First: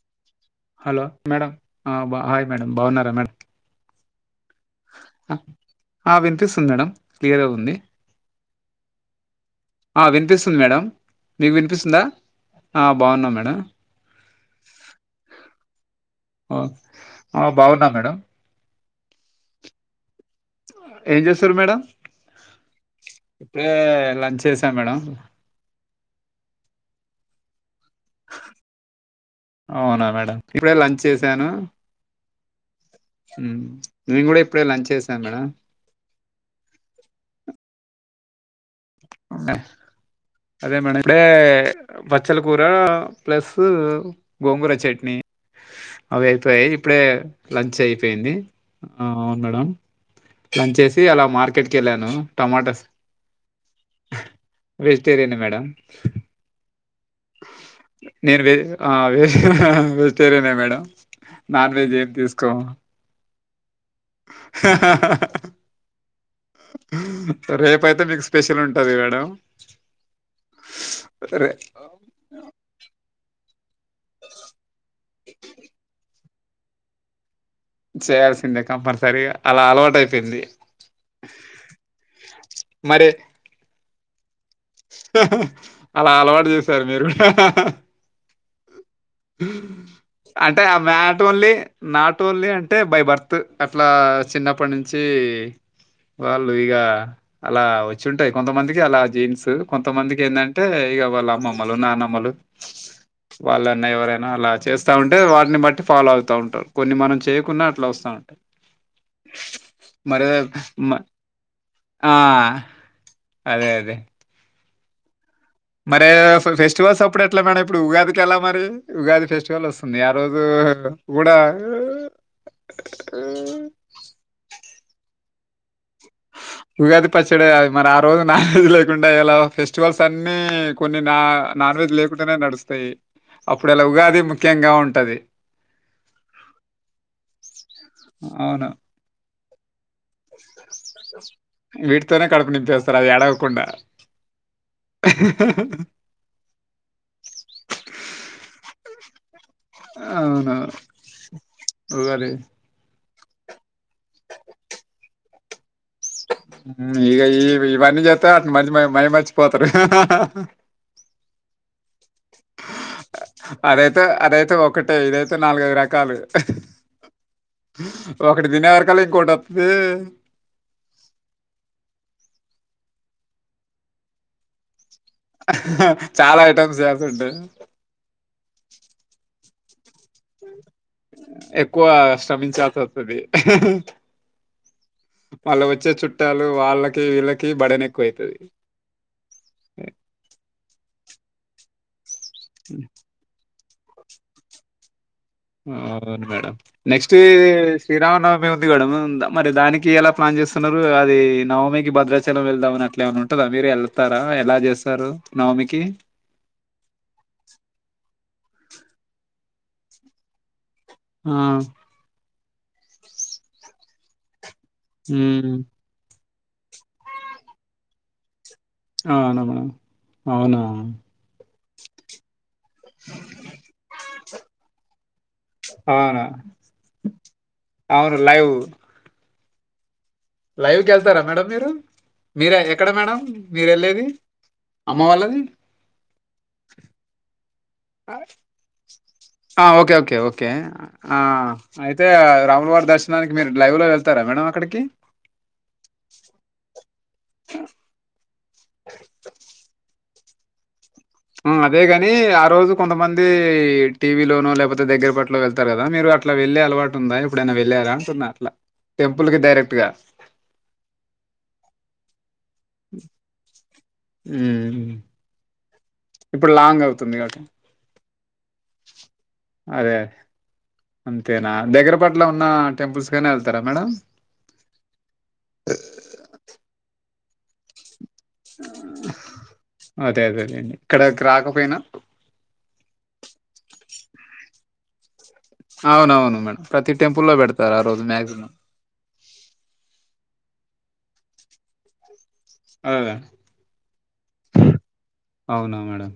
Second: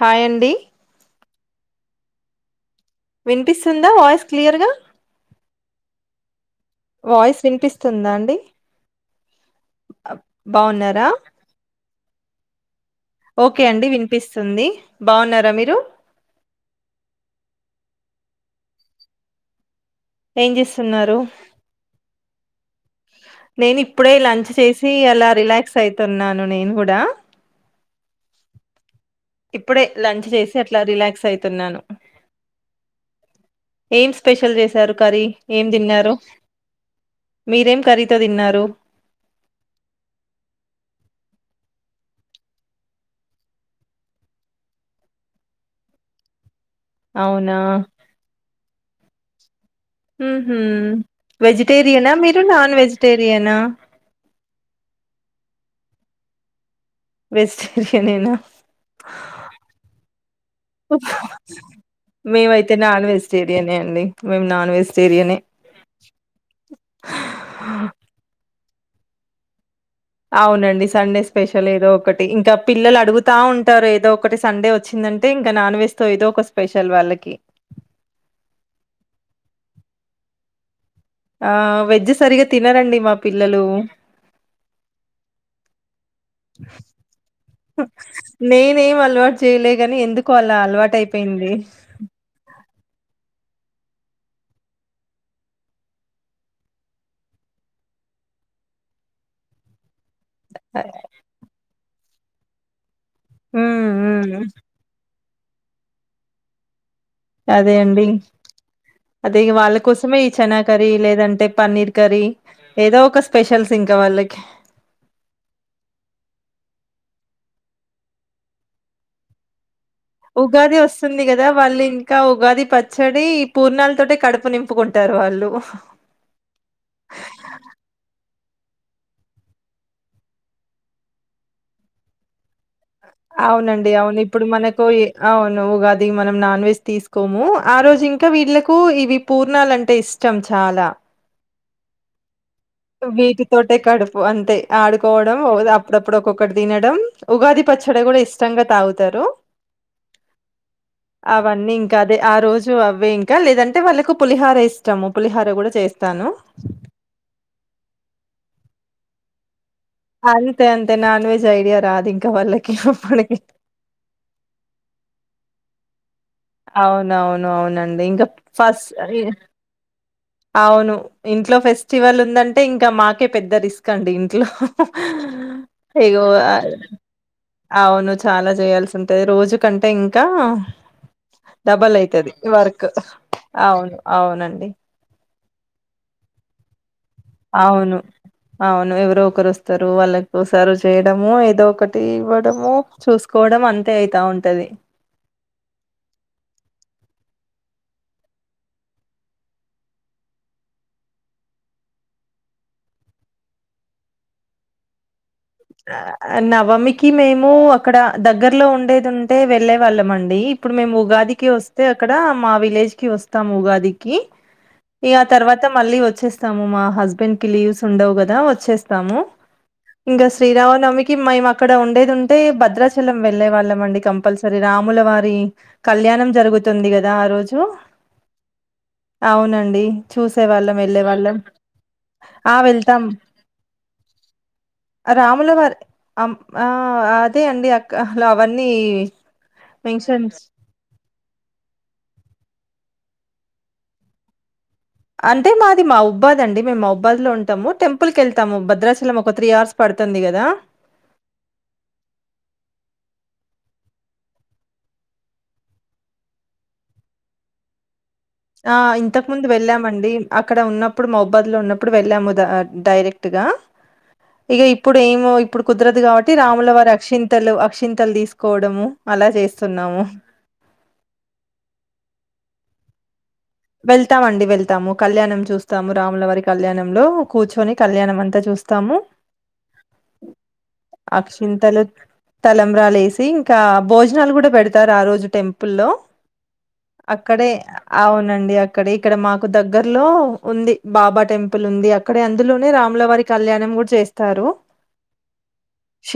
Hi అండీ hello madam అ బ హాయ్ మేడం వినిపిస్తుందా వాయిస్ క్లియర్ గా అ వినిపిస్తుంది మేడం వాయిస్ క్లియర్గా ఉంది వినిపిస్తుందా అండి ఆ అబ్- వినిపిస్తుంది మేడం బాగున్నారా మీకు వినిపిస్తుందా ఆ బాగున్నా మేడం ఓకే అండి వినిపిస్తుంది బాగున్నారా మీరు అ బాగున్నా మేడం ఏం జేస్తున్నారు ఏం చేస్తారు మేడం నేను ఇప్పుడే లంచ్ చేసాం చేసి మేడం అలా రిలాక్స్ అయితున్నాను నేను గూడా ఇప్పుడే అవునా లంచ్ మేడం చేసి ఇప్పుడే అట్లా లంచ్ రిలాక్స్ చేశాను అయితున్నాను ఉమ్, ఏం నేను కూడా స్పెషల్ ఇప్పుడే లంచ్ జేసారు కర్రి చేశాను మేడం ఏం దిన్నారు మీరేం కర్రి తో తిన్నారు మ్ అదే మేడం ఇప్పుడే బచ్చల కూర ప్లస్ గోంగూర చట్నీ అవి అయిపోయాయి ఇప్పుడే అవునా లంచ్ అయిపోయింది ఆ అవును మేడం ఉహు లంచేసి అలా మార్కెట్కి ఎళ్ళాను వెజిటేరియనా మీరు నాన్ టమాటాస్ వెజిటేరియనా వెజిటేరియన్ మేడం వెజిటేరియనేనా నేను వెజ్ ఆ వెజ్ హ హ వెజిటేరియన్ ఏ మేడం నాన్ వెజ్ ఏ మేమ అయితే నాన్ వెజిటేరియన్ ఏ హ హ రేపు అయితే మీకు స్పెషల్ ఉం సరే మేడం అవును అండి సండే రే స్పెషల్ ఏదో ఒకటి ఇంకా పిల్లలు అడుగుతా ఉంటారు, ఏదో ఒకటి సండే వచ్చింది. అంటే ఇంక నాన్ వెెజ్ తో ఏదో ఒక స్పెషల్ వాళ్ళకి చేయాల్సిందే కంపల్సరిగా అలా అలవాటయిపోయింది ఆ వెజ్జ్ సరిగా తినరండి మా పిల్లలు అలా అలవాటు చేశారు మీరు నేనేం అలవాటు చేయలే గాని ఎందుకో అలా అంటే ఆ అలవాటు మాటో ఓన్లీ అయిపోయింది నాట్ ఓన్లీ అంటే బై బర్త్ అట్లా చిన్నప్పటి నుంచి వాళ్ళు ఇగా అలా వచ్చుంటయి కొంతమందికి అలా జీన్స్ కొ కొంత మందికి ఏంది అంటే ఇగా వాళ్ళ అమ్మమ్మలు నానమ్మలు వాళ్ళ హ్మ్ ఎవరైనా హ్మ్ అలా చేస్తా ఉంటే వాటిని బట్టి ఫాలో అవుతా ఉంటారు కొన్ని మనం చేయకున్నా అట్లా వస్తా ఉంటాయి అది వాళ్ళ కోసమే మరే ఈ చనా కర్రీ లేదంటే పన్నీర్ ఆ కర్రీ ఏదో ఒక స్పెషల్ అదే సిం ఇంక అదే వాళ్ళకి మరే ఫెస్టివల్స్ అప్పుడు ఎట్ల మేడం ఇప్పుడు ఉగాదికి ఎలా మరి ఉగాది ఫెస్టివల్ వస్తుంది ఆ రోజు ఉగాది వస్తుంది కూడా గదా వాళ్ళు ఇంకా ఉగాది పచ్చడి పూర్ణాలతోటి కడుపు నింపు ప్పుకుంటారు ఉగాది పచ్చడ మరి ఆ రోజు నాన్ వెెజ్ లేకుండా ఎలా ఫెస్టివల్స్ అన్ని కొన్ని నా నాన్ వెెజ్ లేకుంటనే నడుస్తయి అవునండి అవును ఇప్పుడు మనకు ఇ అవును ఉగాది మనం నాన్ వెజ్ తీసుకోము ఆ రోజు ఇంక అవును వీళ్లకు ఇవి పూర్ణాలంటే ఇష్టం చాలా వీటితోనే కడుపు నింపేస్తారు అది ఏడవకుండా వీటితోటే కడుపు అంతే ఆడుకోవడం ఓ అప్పుడప్పుడు ఒక్కొక్కటి తినడం ఉగాది ప పచ్చడ కూడా ఇష్టంగ తాగుతరు అవును అవన్నీ ఇంక అదే ఉగాది ఆ రోజు అవే ఇం ఇంకా లేదంటే వాళ్ళకు పులిహార ఇష్టము పులిహార కూడా చేస్తాను ఊ ఇగ ఈ ఇవన్నీ చేత్త అట్ మ మైమర్చిపోత హహహ అంతే అంతే నాన్ వెజ్ ఐడియా రాదు ఇంకా వాళ్ళకి అప్పటికి అదైతే అదైతే ఒకటే ఇదైతే నాలుగైదు రకాలు అవునవును అవునండి ఇంక ఒకటి తినే ఫస్ వరకల్లా ఇ ఇంకోటి వత్తది అవును ఇంట్లో ఫెస్టివల్ ఉందంటే ఇంకా మాకే పెద్ద రిస్క్ అండి ఇంట్లో ఇగో చాలా ఆ ఐటమ్స్ చేస్తుంటాయి అవును చాలా చేయాల్సి ఉంటది రోజు కంటే ఇంకా ఎక్కువ డబల్ అయితది శ్రమించాల్సి వర్క్ వస్తది అవును అవునండి వాళ్ళు వచ్చే చుట్టాలు వాళ్ళకి వీళ్ళకి బడన్ అవును ఎక్కువ అయితది అవును ఎవరు ఒకరు వస్తారు వాళ్ళకు సరువు చేయ వడము ఏదో ఒకటి ఇవ్వడము చూసుకోవడం అంతే అయితా ఉంటది అవును మేడం నెక్స్ట్ శ్రీరామనవమి ఉంది మేడం ద మరి దానికి ఎలా ప్లాన్ చేస్తున్నారు అది నవమికి భద్రాచలం వెళ్దామ అని అట్లా ఏమన్న ఉంటందా మీరు వెళ్తారా ఎలా చేస్తారు నవమికి ఆ నవమికి మేము అక్కడ దగ్గరలో ఉండే దుంటే వెళ్లే వాళ్ళం అండి ఇప్పుడు మేము ఉగాదికి ఆ వస్తే అక్కడ మా విలేజ్ కి వస్తాము ఉగాది ఇగ ఆ హ్మ్. తరువాత మళ్ళి వచ్చేస్ తము మా హస్బెండ్ కి లీవ్స్ ఉండవు కదా వచ్చేస్తాము అవునా మేడం. ఇంగస్ అవునా! శ్రీరామనమికి మేము అక్కడ ఉండేది ఉంటే బద్ భద్రాచలం వెళ్లే వాళ్ళం అండి కంపల్సరీ రాముల వారి అవునా! కళ్యాణం జరుగుతుంది కద ఆ రోజు అవును లైవ్ అవునండి చూసే వాళ్ళం వెళ్ళే లైవ్‌కెళ్తారా వాళ్ళం మేడం మీరు? ఆ మీరే ఎక్కడ వెళ్తామ్ మేడం మీరెళ్ళేది? అమ్మ వాళ్ళది? రాముల వారి అమ్ ఆ అదే అండి అ అ ఆ ఓకే ఓకే మెన్షన్ ఓకే ఆ అయితే రాములవారి దర్శనానికి మీరు లైవ్ లో వెళ్తారా మేడం అక్కడికి అంటే మాది మావుబ్బాద్ అండి మేము మావుబ్బాద్ లో ఉంటాము టెంపుల్ కెళ్ తము భద్రాచలం ఒక త్రీ అవర్స్ పడుతుంది కదా ఆ అదేగాని ఆ రోజు కొంతమంది టీవీలోనొ లేకపోతే దగ్గర పట్లో వెళ్తారు కదా మీరు అట్లా వెళ్లే అలవాటు ఉందా ఎప్పుడైనా వెళ్ళారా అంటున్న ఆ ఇంతకు ముందు వెళ్ళామండి అక్కడ ఉన్నప్పుడు మొబాద్ లో ఉన్నప్పుడు వెళ్ళాము ద డైరెక్ట్గా ఇక హ్మ్. ఇప్పుడు ఏమో ఇప్పుడు కుదరదు కాబట్టి ఇప్పుడు రాముల లాంగ్ వారి అవుతుంది కాబట్టి. అక్షింతలు అక్షింతలు తీసుకోవడము అలా అదే. చేస్తున్నాము అంతేనా దగ్గర పట్ల ఉన్న టెంపుల్స్ కనే వెళ్తారా మేడం వెళ్తామండి వెళ్తాము కళ్యాణం చూస్తాము రాములవారి కళ్యాణంలో కూర్చొని కళ్యాణం అంతా చూస్తాము అదే అదేలేండి ఇక్కడకి రాకపోయినా అక్షింతలు తలంబ్రాలు వేసి ఇంకా భోజ్ జనాలు కూడా పెడతారు ఆ రోజు టెంపుల్ లో అవునవును మేడం ప్రతి టెంపుల్లో అక్కడే పెడతారు ఆ రోజు అవును మ్యాక్సిమం నండి అక్కడ ఇక్కడ మాకు దగ్గర్లో ఉంది బాబా టెంపుల్ ఉంది అక్క అే అందులోనే రాముల అదే వారి కళ్యాణం కూడా చేస్తారు అవునా మేడం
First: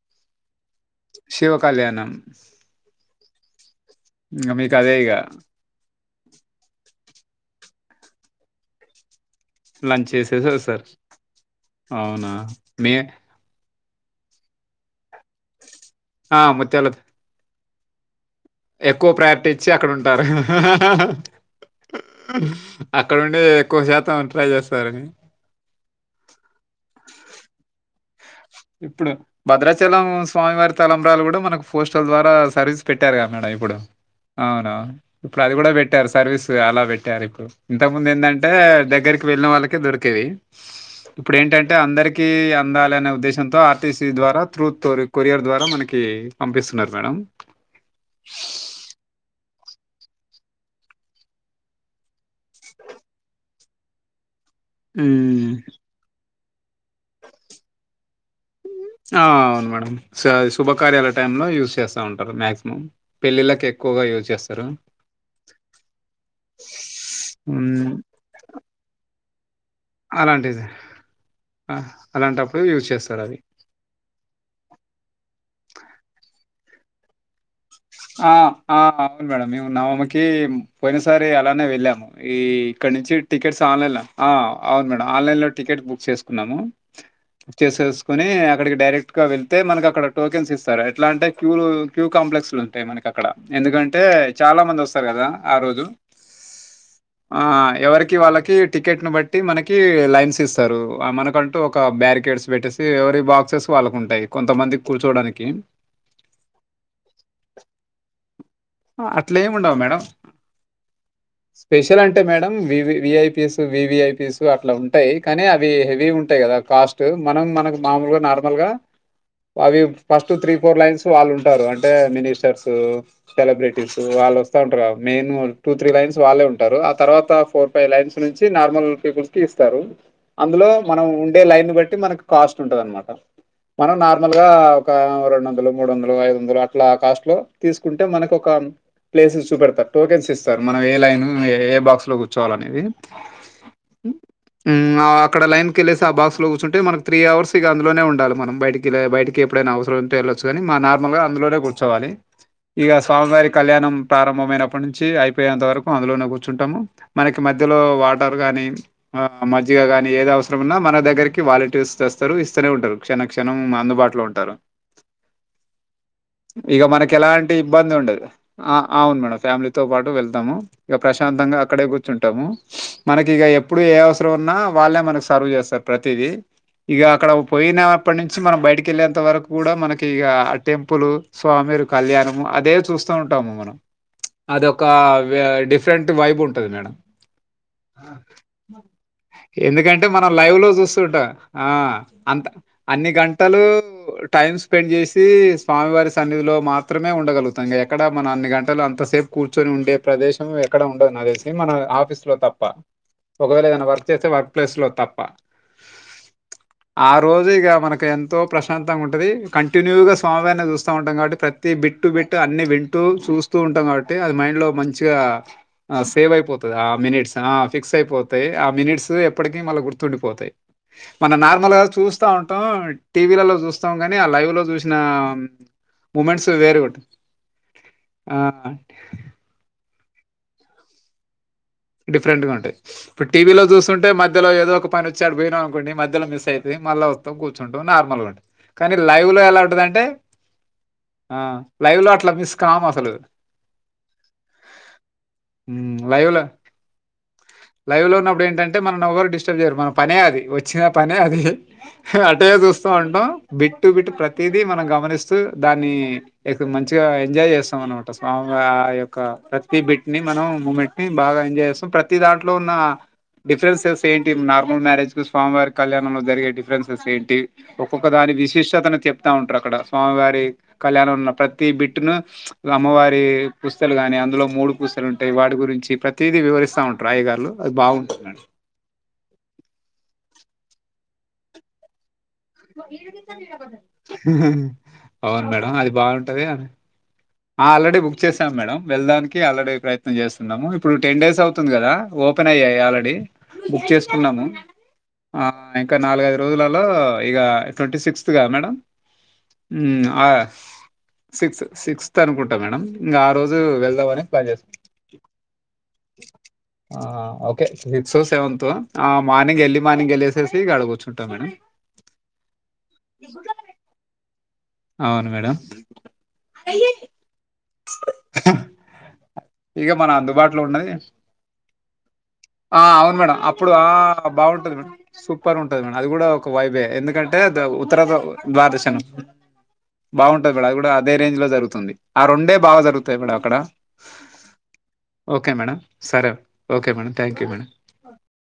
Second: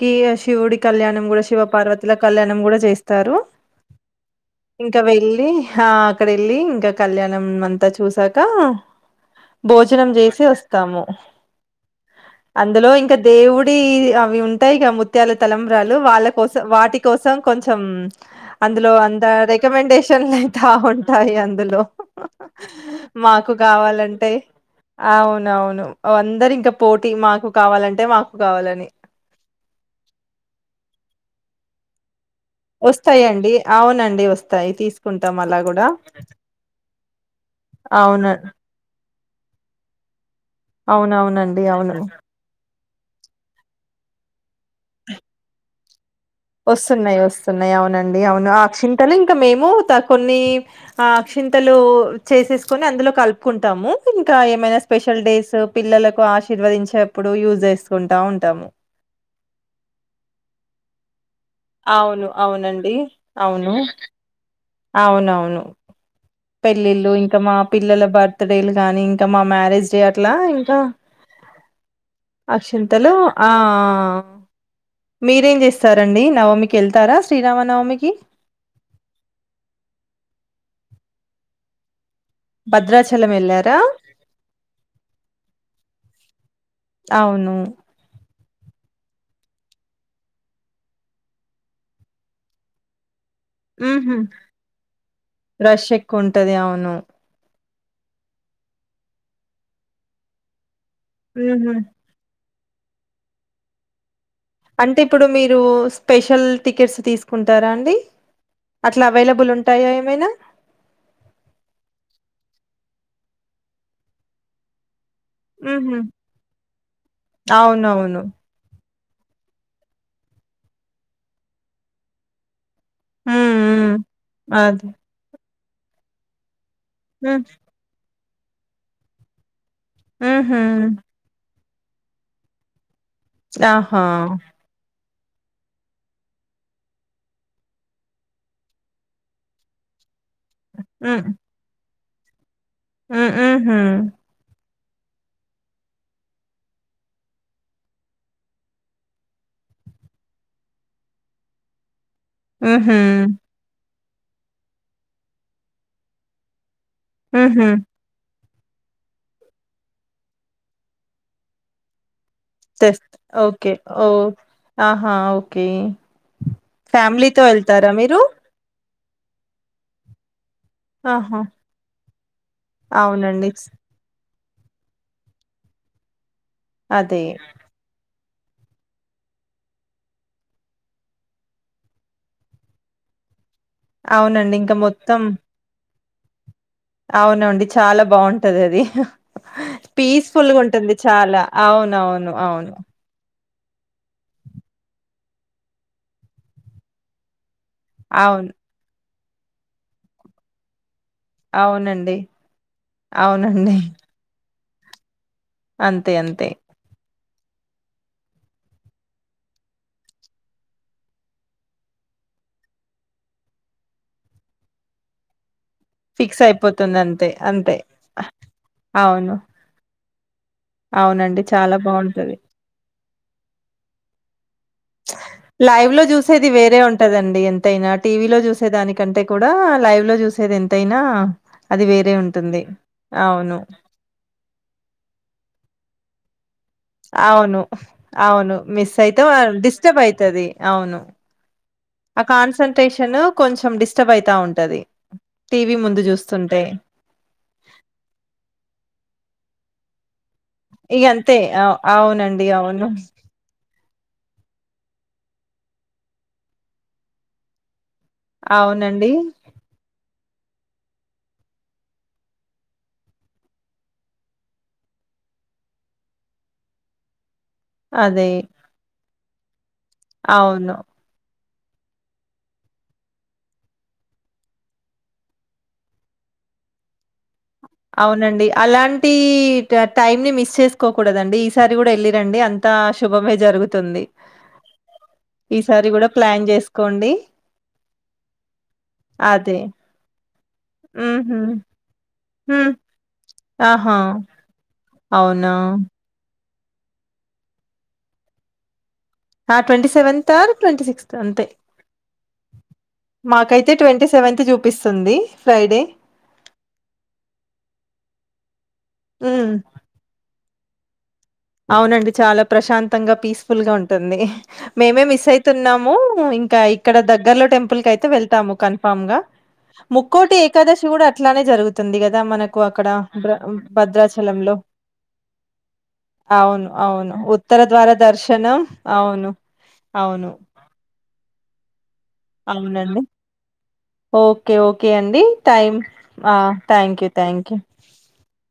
కి శివుడి కళ్యాణం కూడా శివ పార్వతుల కళ్యాణం కూడా చేస్తారు ఇంక మీకు అదే ఇంకా ఇక వెళ్ళి ఆ అక్కడ వెళ్ళి ఇంకా కళ్యాణం అంతా చూసాక లంచ్ భోజనం చేసి చేసేసి వస్తారు వస్తాము అవునా అందులో మీ ఇంకా దేవు ఈ అవి ఉంటాయిక ముత్యాలు తలంబరాలు వాళ్ళ ఆ కోసం ముత్యాల వాటి కోసం కొంచెం అందులో ఎక్కువ అంత ప్రయారిటీ ఇచ్చి అక్కడ ఉంటారు రికమెండేషన్ల్ అయితా ఉం టాయి అందులో అక్కడ ఉండి మాకు ఎక్కువ శాతం కావాలంటే ట్రై చేస్తారని అవునవును అందరు ఇంకా పోటీ మాకు కావాలంటే మాకు కావాలని. ఇప్పుడు భద్రాచలం స్వామివారి తలంబరాలు కూడా మనకు పోస్టల్ ద్వారా సర్వీస్ పెట్టారు కదా మేడం వస్తాయండి. ఇప్పుడు అవునండి వస్తాయి. అవును తీసుకుంటాం ఇప్పుడు అది అలా కూడా గూడా. పెట్టారు సర్వీస్ అలా పెట్టారు ఇప్పుడు ఇంత ముందు అవును. ఏందంటే దగ్గరికి వెళ్ళిన వాళ్ళకే దొరికేవి ఇప్పుడు అవునవునండి. ఏంటంటే అవును. అందరికి అందాలనే ఉద్దేశంతో ఆర్టీసీ ద్వారా త్రూత్ కొరియర్ ద్వారా మనకి పంపిస్తున్నారు మేడం వస్తున్నాయి వస్తున్నాయి అవునండి అవును ఆ అక్షింతలు ఇంకా మేం ము త కొన్ని అక్షింతలు చేసేసుకుని అందులో కలుపుకుంటాము ఇంకా ఏమైనా స్పెషల్ డేస్ పిల్లలకు ఆశీర్వదించ ఆ అవును మేడం షా శుభ కార్యాల టైంలో లో యూస్ చేస్తా అవును ఉంటారు మాక్సిమం అవునండి పెళ్లిళ్లకి అవును ఎక్కువగా యూజ్ చేస్తారు అవునవును పెళ్ళిళ్ళు ఇంకా మా హ్మ్. పిల్లల బర్త్ డేలు గాని ఇంకా మా మ్యారేజ్ డే అట్లా అలాంటిది ఇంకా ఆ! అలాంటప్పుడు యూజ్ అక్షంతలు చేస్తారు అది ఆ ఆ ఆ మీరేం చేస్తారండి నవమి కెళ్తారా శ్రీరామన్ ఆ ఆ అవును మేడం మేము నవమి కి పోయినసారి అలానే వెళ్ళాము ఈ ఇక్కడ నుంచి భద్రాచలం టికెట్స్ వెళ్ళారా ఆన్లైన్ ల ఆ అవును మేడం ఆన్లైన్ లో టికెట్ బుక్ చేసుకున్నాము అవును చేసేసుకుని అక్కడికి డైరెట్గా వెళ్తే మన అక్కడ టోకెన్స్ ఇస్తారు ఎట్లా అంటే క్యూ క్యూంప్లెక్స్లు ఉంటాయి మన అక్కడ ఎందుకంటే ఉహు చాలా మంది వస్తారు కదా ఆ రోజు రష్ ఎక్కువ ఉంటది అవును. ఆ ఎవరికి వాళ్ళకి టికెట్ను బట్టి మనకి లైన్స్ ఇస్తారు మనకంటూ హుహు. ఒక బ్యారికేడ్స్ పెట్టేసి ఎవరి బాక్సెస్ వాళ్ళకుంటాయి కొంతమందికి అంటే ఇప్పుడు కూర్చోవడానికి. మీరు స్పెషల్ టికెట్స్ తీసుకుంటారా అండి అట్లా అవైలబుల్ ఏమి ఉండవు ఉంటాయా మేడం ఏమైనా? స్పెషల్ అంటే మేడం వివి విఐపీస్ వివిఐపిస్ అట్లా ఉం ఉంటాయి కానీ అవి హుహు. హెవీగా ఉంటాయి కదా కాస్ట్ మనం మనకు మామూలుగా అవునవును. నార్మల్ గా అవి ఫస్ట్ త్రీ ఫోర్ లైన్స్ వాళ్ళు ఉంటారు అంటే మినిస్టర్స్ హ్మ్. హ్మ్. సెలబ్రిటీస్ వాళ్ళు వస్తా ఉంటారు అది. మెయిన్ టూ త్రీ లైన్స్ వాళ్ళే ఉంటారు ఆ తర్వాత హ్మ్. ఫోర్ ఫైవ్ లైన్స్ నుంచి నార్మల్ పీపుల్స్ కి ఇస్తరూ హుహు. అందులో మనం ఉండే లైన్ బట్ ట్టి మనకి కాస్ట్ ఉంటంది అనమాట మనం ఆహా! నార్మల్ గా ఒక రెండు వందలు మూడు వందలు ఐదు వందలు అట్లా కాస్ట్ లో తీసు కుంటే మనకొకమ్ ప్లేసెస్ చూపెడతారు టోకెన్ ఇస్తారు మనం ఏ లైన్ ఏ బాక్స్ లో కూర్చొవాలన్ ఆ హ్ హా ఉమ్ అక్కడ లైన్కి ఎల్లెసి ఆ బాక్స్ లో కూర్చంటే మనకి త్రి అవర్స్ ఇగ అందులోనే ఉండాలి మనం బయటికి ల బయటికి ఎప్పు ఎప్పుడైనా అవసరం ఉంటే వెళ్ళొచ్చు గనీ మా నార్మల్గా అందులోనే కూర్చోవాలి ఇగ హుహు. స్వామివారి కళ్యాణం ప్రారంభమైనప్పటి నుంచి అయిపోయేంత వరకు అందులోనే కూర్చుంటాము మనకి హుహు. మధ్యలో వాటర్ గని మజ్జిగ గాని ఏద అవసరం ఉన్నా మన దగ్గరికి వాలింటీర్స్ స్తారు ఇస్తనే ఉంటారు తెస్త క్షణ క్షణం ఓకే. అందుబాటులో ఓహ్! ఉంటారు ఆహా! ఓకే. ఇగ మనకి ఫ్యామిలీతో ఎలాంటి ఎళ్తారా ఇబ్బంది మీరు? ఉండదు ఆ అవును మేడం ఫ్యామిలీతో పాటు వెళ్తాము ఇక ఆహా! ప్రశాంతంగా అక్కడే కూర్చుంటమ్ మనకి ఇక అవునండి. ఎప్పుడు ఏ అవస్ రం ఉన్నా వాళ్ళే మనకు సర్వ్ చేస్తరు ప్రతిది ఇగ అదే. అక్కడ పోయిన ఇప్పటి నుంచి మనం బయటకిళ్ళేంత వరకు కూడా మనకి ఇ ఆ టెంపుల్ స్వామిర్ కళ్యాణం అదే చూస్తూ ఉంటాము మనం అవునండి. ఇంకా అదొక మొత్తం వే డిఫరెంట్ వైబ్ ఉంటుంది అవునండి చాలా బావుంటది అది ఎందుకంటే మనం లైవ్ లో చూస్తుంటాం ఆ అవునవును అంత అవును అన్ని గంట టలు టైమ్ స్పెండ్ చేసి స్వామివారి సన్నిధిలో మాత్రమే ఉండగలుగుతము ఎక్కడ మన అన్ని అవును గంటలు అంతసేపు కూర్చొని ఉండే ప్రదేశం ఎక్కడ ఉ అదేసి మన అవునండి ఆఫీస్ లో తప్ప ఒకవేళ అవునండి ఏదైనా వర్క్ చేస్తే వర్క్ ప్లేస్ లో తప్ప అంతే అంతే ఆ రోజు ఇగ మనకు ఎంతో ప్రశాంతంగా ఉంటది కంటిన్యూగా స్వామి వారిని చూస్థా ఉంటాం కాబట్టి ప్రతి బిట్టు బిట్టు అన్ని వింటూ చూస్తూ ఉంటాం కాబట్టి అది మైండ్ లో మంచిగా ఆ సేవ్ ఫిక్స్ అయిపోతుంది ఆ అంతే మినిట్స్ ఆ అంతే ఫిక్స్ అయిపోతాయి ఆ మినిట్స్ అవును ఎప్పటికీ మళ్ళీ గుర్తుండిపోతాయి మనం అవునండి నార్మల్ చాలా గా చూస్తా బాగుంటది ఉంటాం టీవీ లలో చూస్తాం కానీ ఆ లైవ్ లో సూచిన మూమెంట్స్ వరే వేరుగుంటాయి. ఉంటదండి ఎంతైనా టీవీ లో ఆ! చూసే దానికంటే కూడా లైవ్ లో చూసేది ఎంతైనా అది వేరే ఉంటుంది డిఫరెంట్గాంటాయి ఇప్పుడు టీవీ అవును లో చూసుంటే మధ్యలో ఏదో ఒక పని వచ్చ అటు పోయినా అనుకోండి మధ్యలో మిస్ ఇతం అవును అవును మిస్ కానీ లైవ్‌లో అయితం ఎలా డిస్టర్బ్ ఉంటదంటే అయితది అవును ఆ! లైవ్‌లో ఆ అట్లా మిస్ కామసలు. కాన్సన్ంట్రేషన్ కొంచెం డిస్టర్బ్ అయితా ఉంటది టీవీ హ్మ్. ముందు లైవ్‌లో జూస్తుంటే లైవ్ లో ఉన్నప్పుడు ఏంటంటే మనం ఎవరు డిస్టర్బ్ చేయరు మనం పనే అది వచ్చిన ఇగ పనె అంతే అది అవ్ అవునండి అటే అవును చూస్తూ ఉంటాం బిట్టు బిట్టు ప్రతి దిది మనం గమనిస్తూ దాన్ని మంచిగా ఎంజాయ్ చేస్తాం అనమాట స్వామిారి ఆ అవునండి యొక్క ప్రతి బిట్ ని మనం మూమెంట్ ని బాగా ఎజాయ్ చేస్తా ప్రతి దాంట్లో ఉన్న డిఫరెన్సెస్ ఏంటి నార్మల్ మ్యారేజ్ కు స్వామివారి కళ్యాణంలో జరిగే డిఫరెన్సెస్ ఏంటి ఒక్కొక్క అదే దాని విశిష్టతను చెప్తా ఉంటారు అక్కడ స్వామివారి అవును కళ్యాణంలో ఉన్న ప్రతి ప్రతి బిట్ను అమ్మవారి పుస్తలు గాని అందులో మూడు పుస్తలు ఉంటాయి వాటి గురించి ప్రతిదీ వివరి స్తా ఉంటరు. అయ్యగార్లు అవునండి అలాంటి టైమ్ ని మిస్ చేసుకోకూడదండి ఈసారి కూడా వెళ్ళి రండి అంత శుభమే జరుగుతుంది అవును ఈసారి కూడా ప్లాన్ చేసుకోండి ఆల్రడీ బుక్ చేసాం మేడం వెళ్దానికి అదే ఆల్రడీ ప్రయత్నం ఇప్పుడు టెన్ ఊహు డేస్ అవుతుంది కదా ఓపెన్ హ్మ్ అయ్యాయి ఆల్రెడీ బుక్ ఆహా చేసుకున్నాము ఆ అవునా ఇంకా నాలుగైదు రోజులలో ఇగ ట్వంటీ సిక్స్త్ గ మేడం ఆ ఉ ట్వంటీ ఆ సెవెంత్ ఆర్ ట్వంటీ సిక్స్త్ అంతే సిక్స్ సిక్స్ అనుకుంటాం మేడం ఇంకా ఆ రోజు మాకైతే ట్వంటీ వెళ్దామనే సెవెంత్ ప్లాన్ చేస్తా చూపిస్తుంది ఫ్రైడే ఓకే సిక్స్ సెవెన్తు ఆ హ్మ్ మార్నింగ్ ఎల్లీ మార్నింగ్ ఎ సిక్స్ ఫ్రీగా అడగవచ్చు అవునండి చాలా ప్రశాంతంగా పీస్ఫుల్ గా ఉంటుంది మేమే మిస్ అవును మేడం అయితున్నాము ఇంకా ఇక్కడ దగ్గర్లో టెంపుల్ ప్పులకయితే వెళ్తాము కన్ఫామ్ గా ఇక మన ముక్కోటి అందుబాటులో ఏకాదశి ఉన్నది కూడా అట్లానే జరుగుతుంది కదా మనకు అక్కడ భద్రాచలంలో ఉంటది మేడం సూపర్ ఉంటది మేడం అది కూడా ఒక అవును. వైబే అవును. ఎందుకంటే ద్వార ఉత్తర దర్శనం. దవాదశం అవును. అవును. బాగుంటుది బేడ అది కూడా అదే రేంజ్ లో జరుగుతుంది ఆ రెండే బాగా అవునండి జరుగుతాయి మేడం అక్కడ ఓకే ఓకే అండి ఓకే థైమ్ మేడం సరే okay thank you madam thank you madam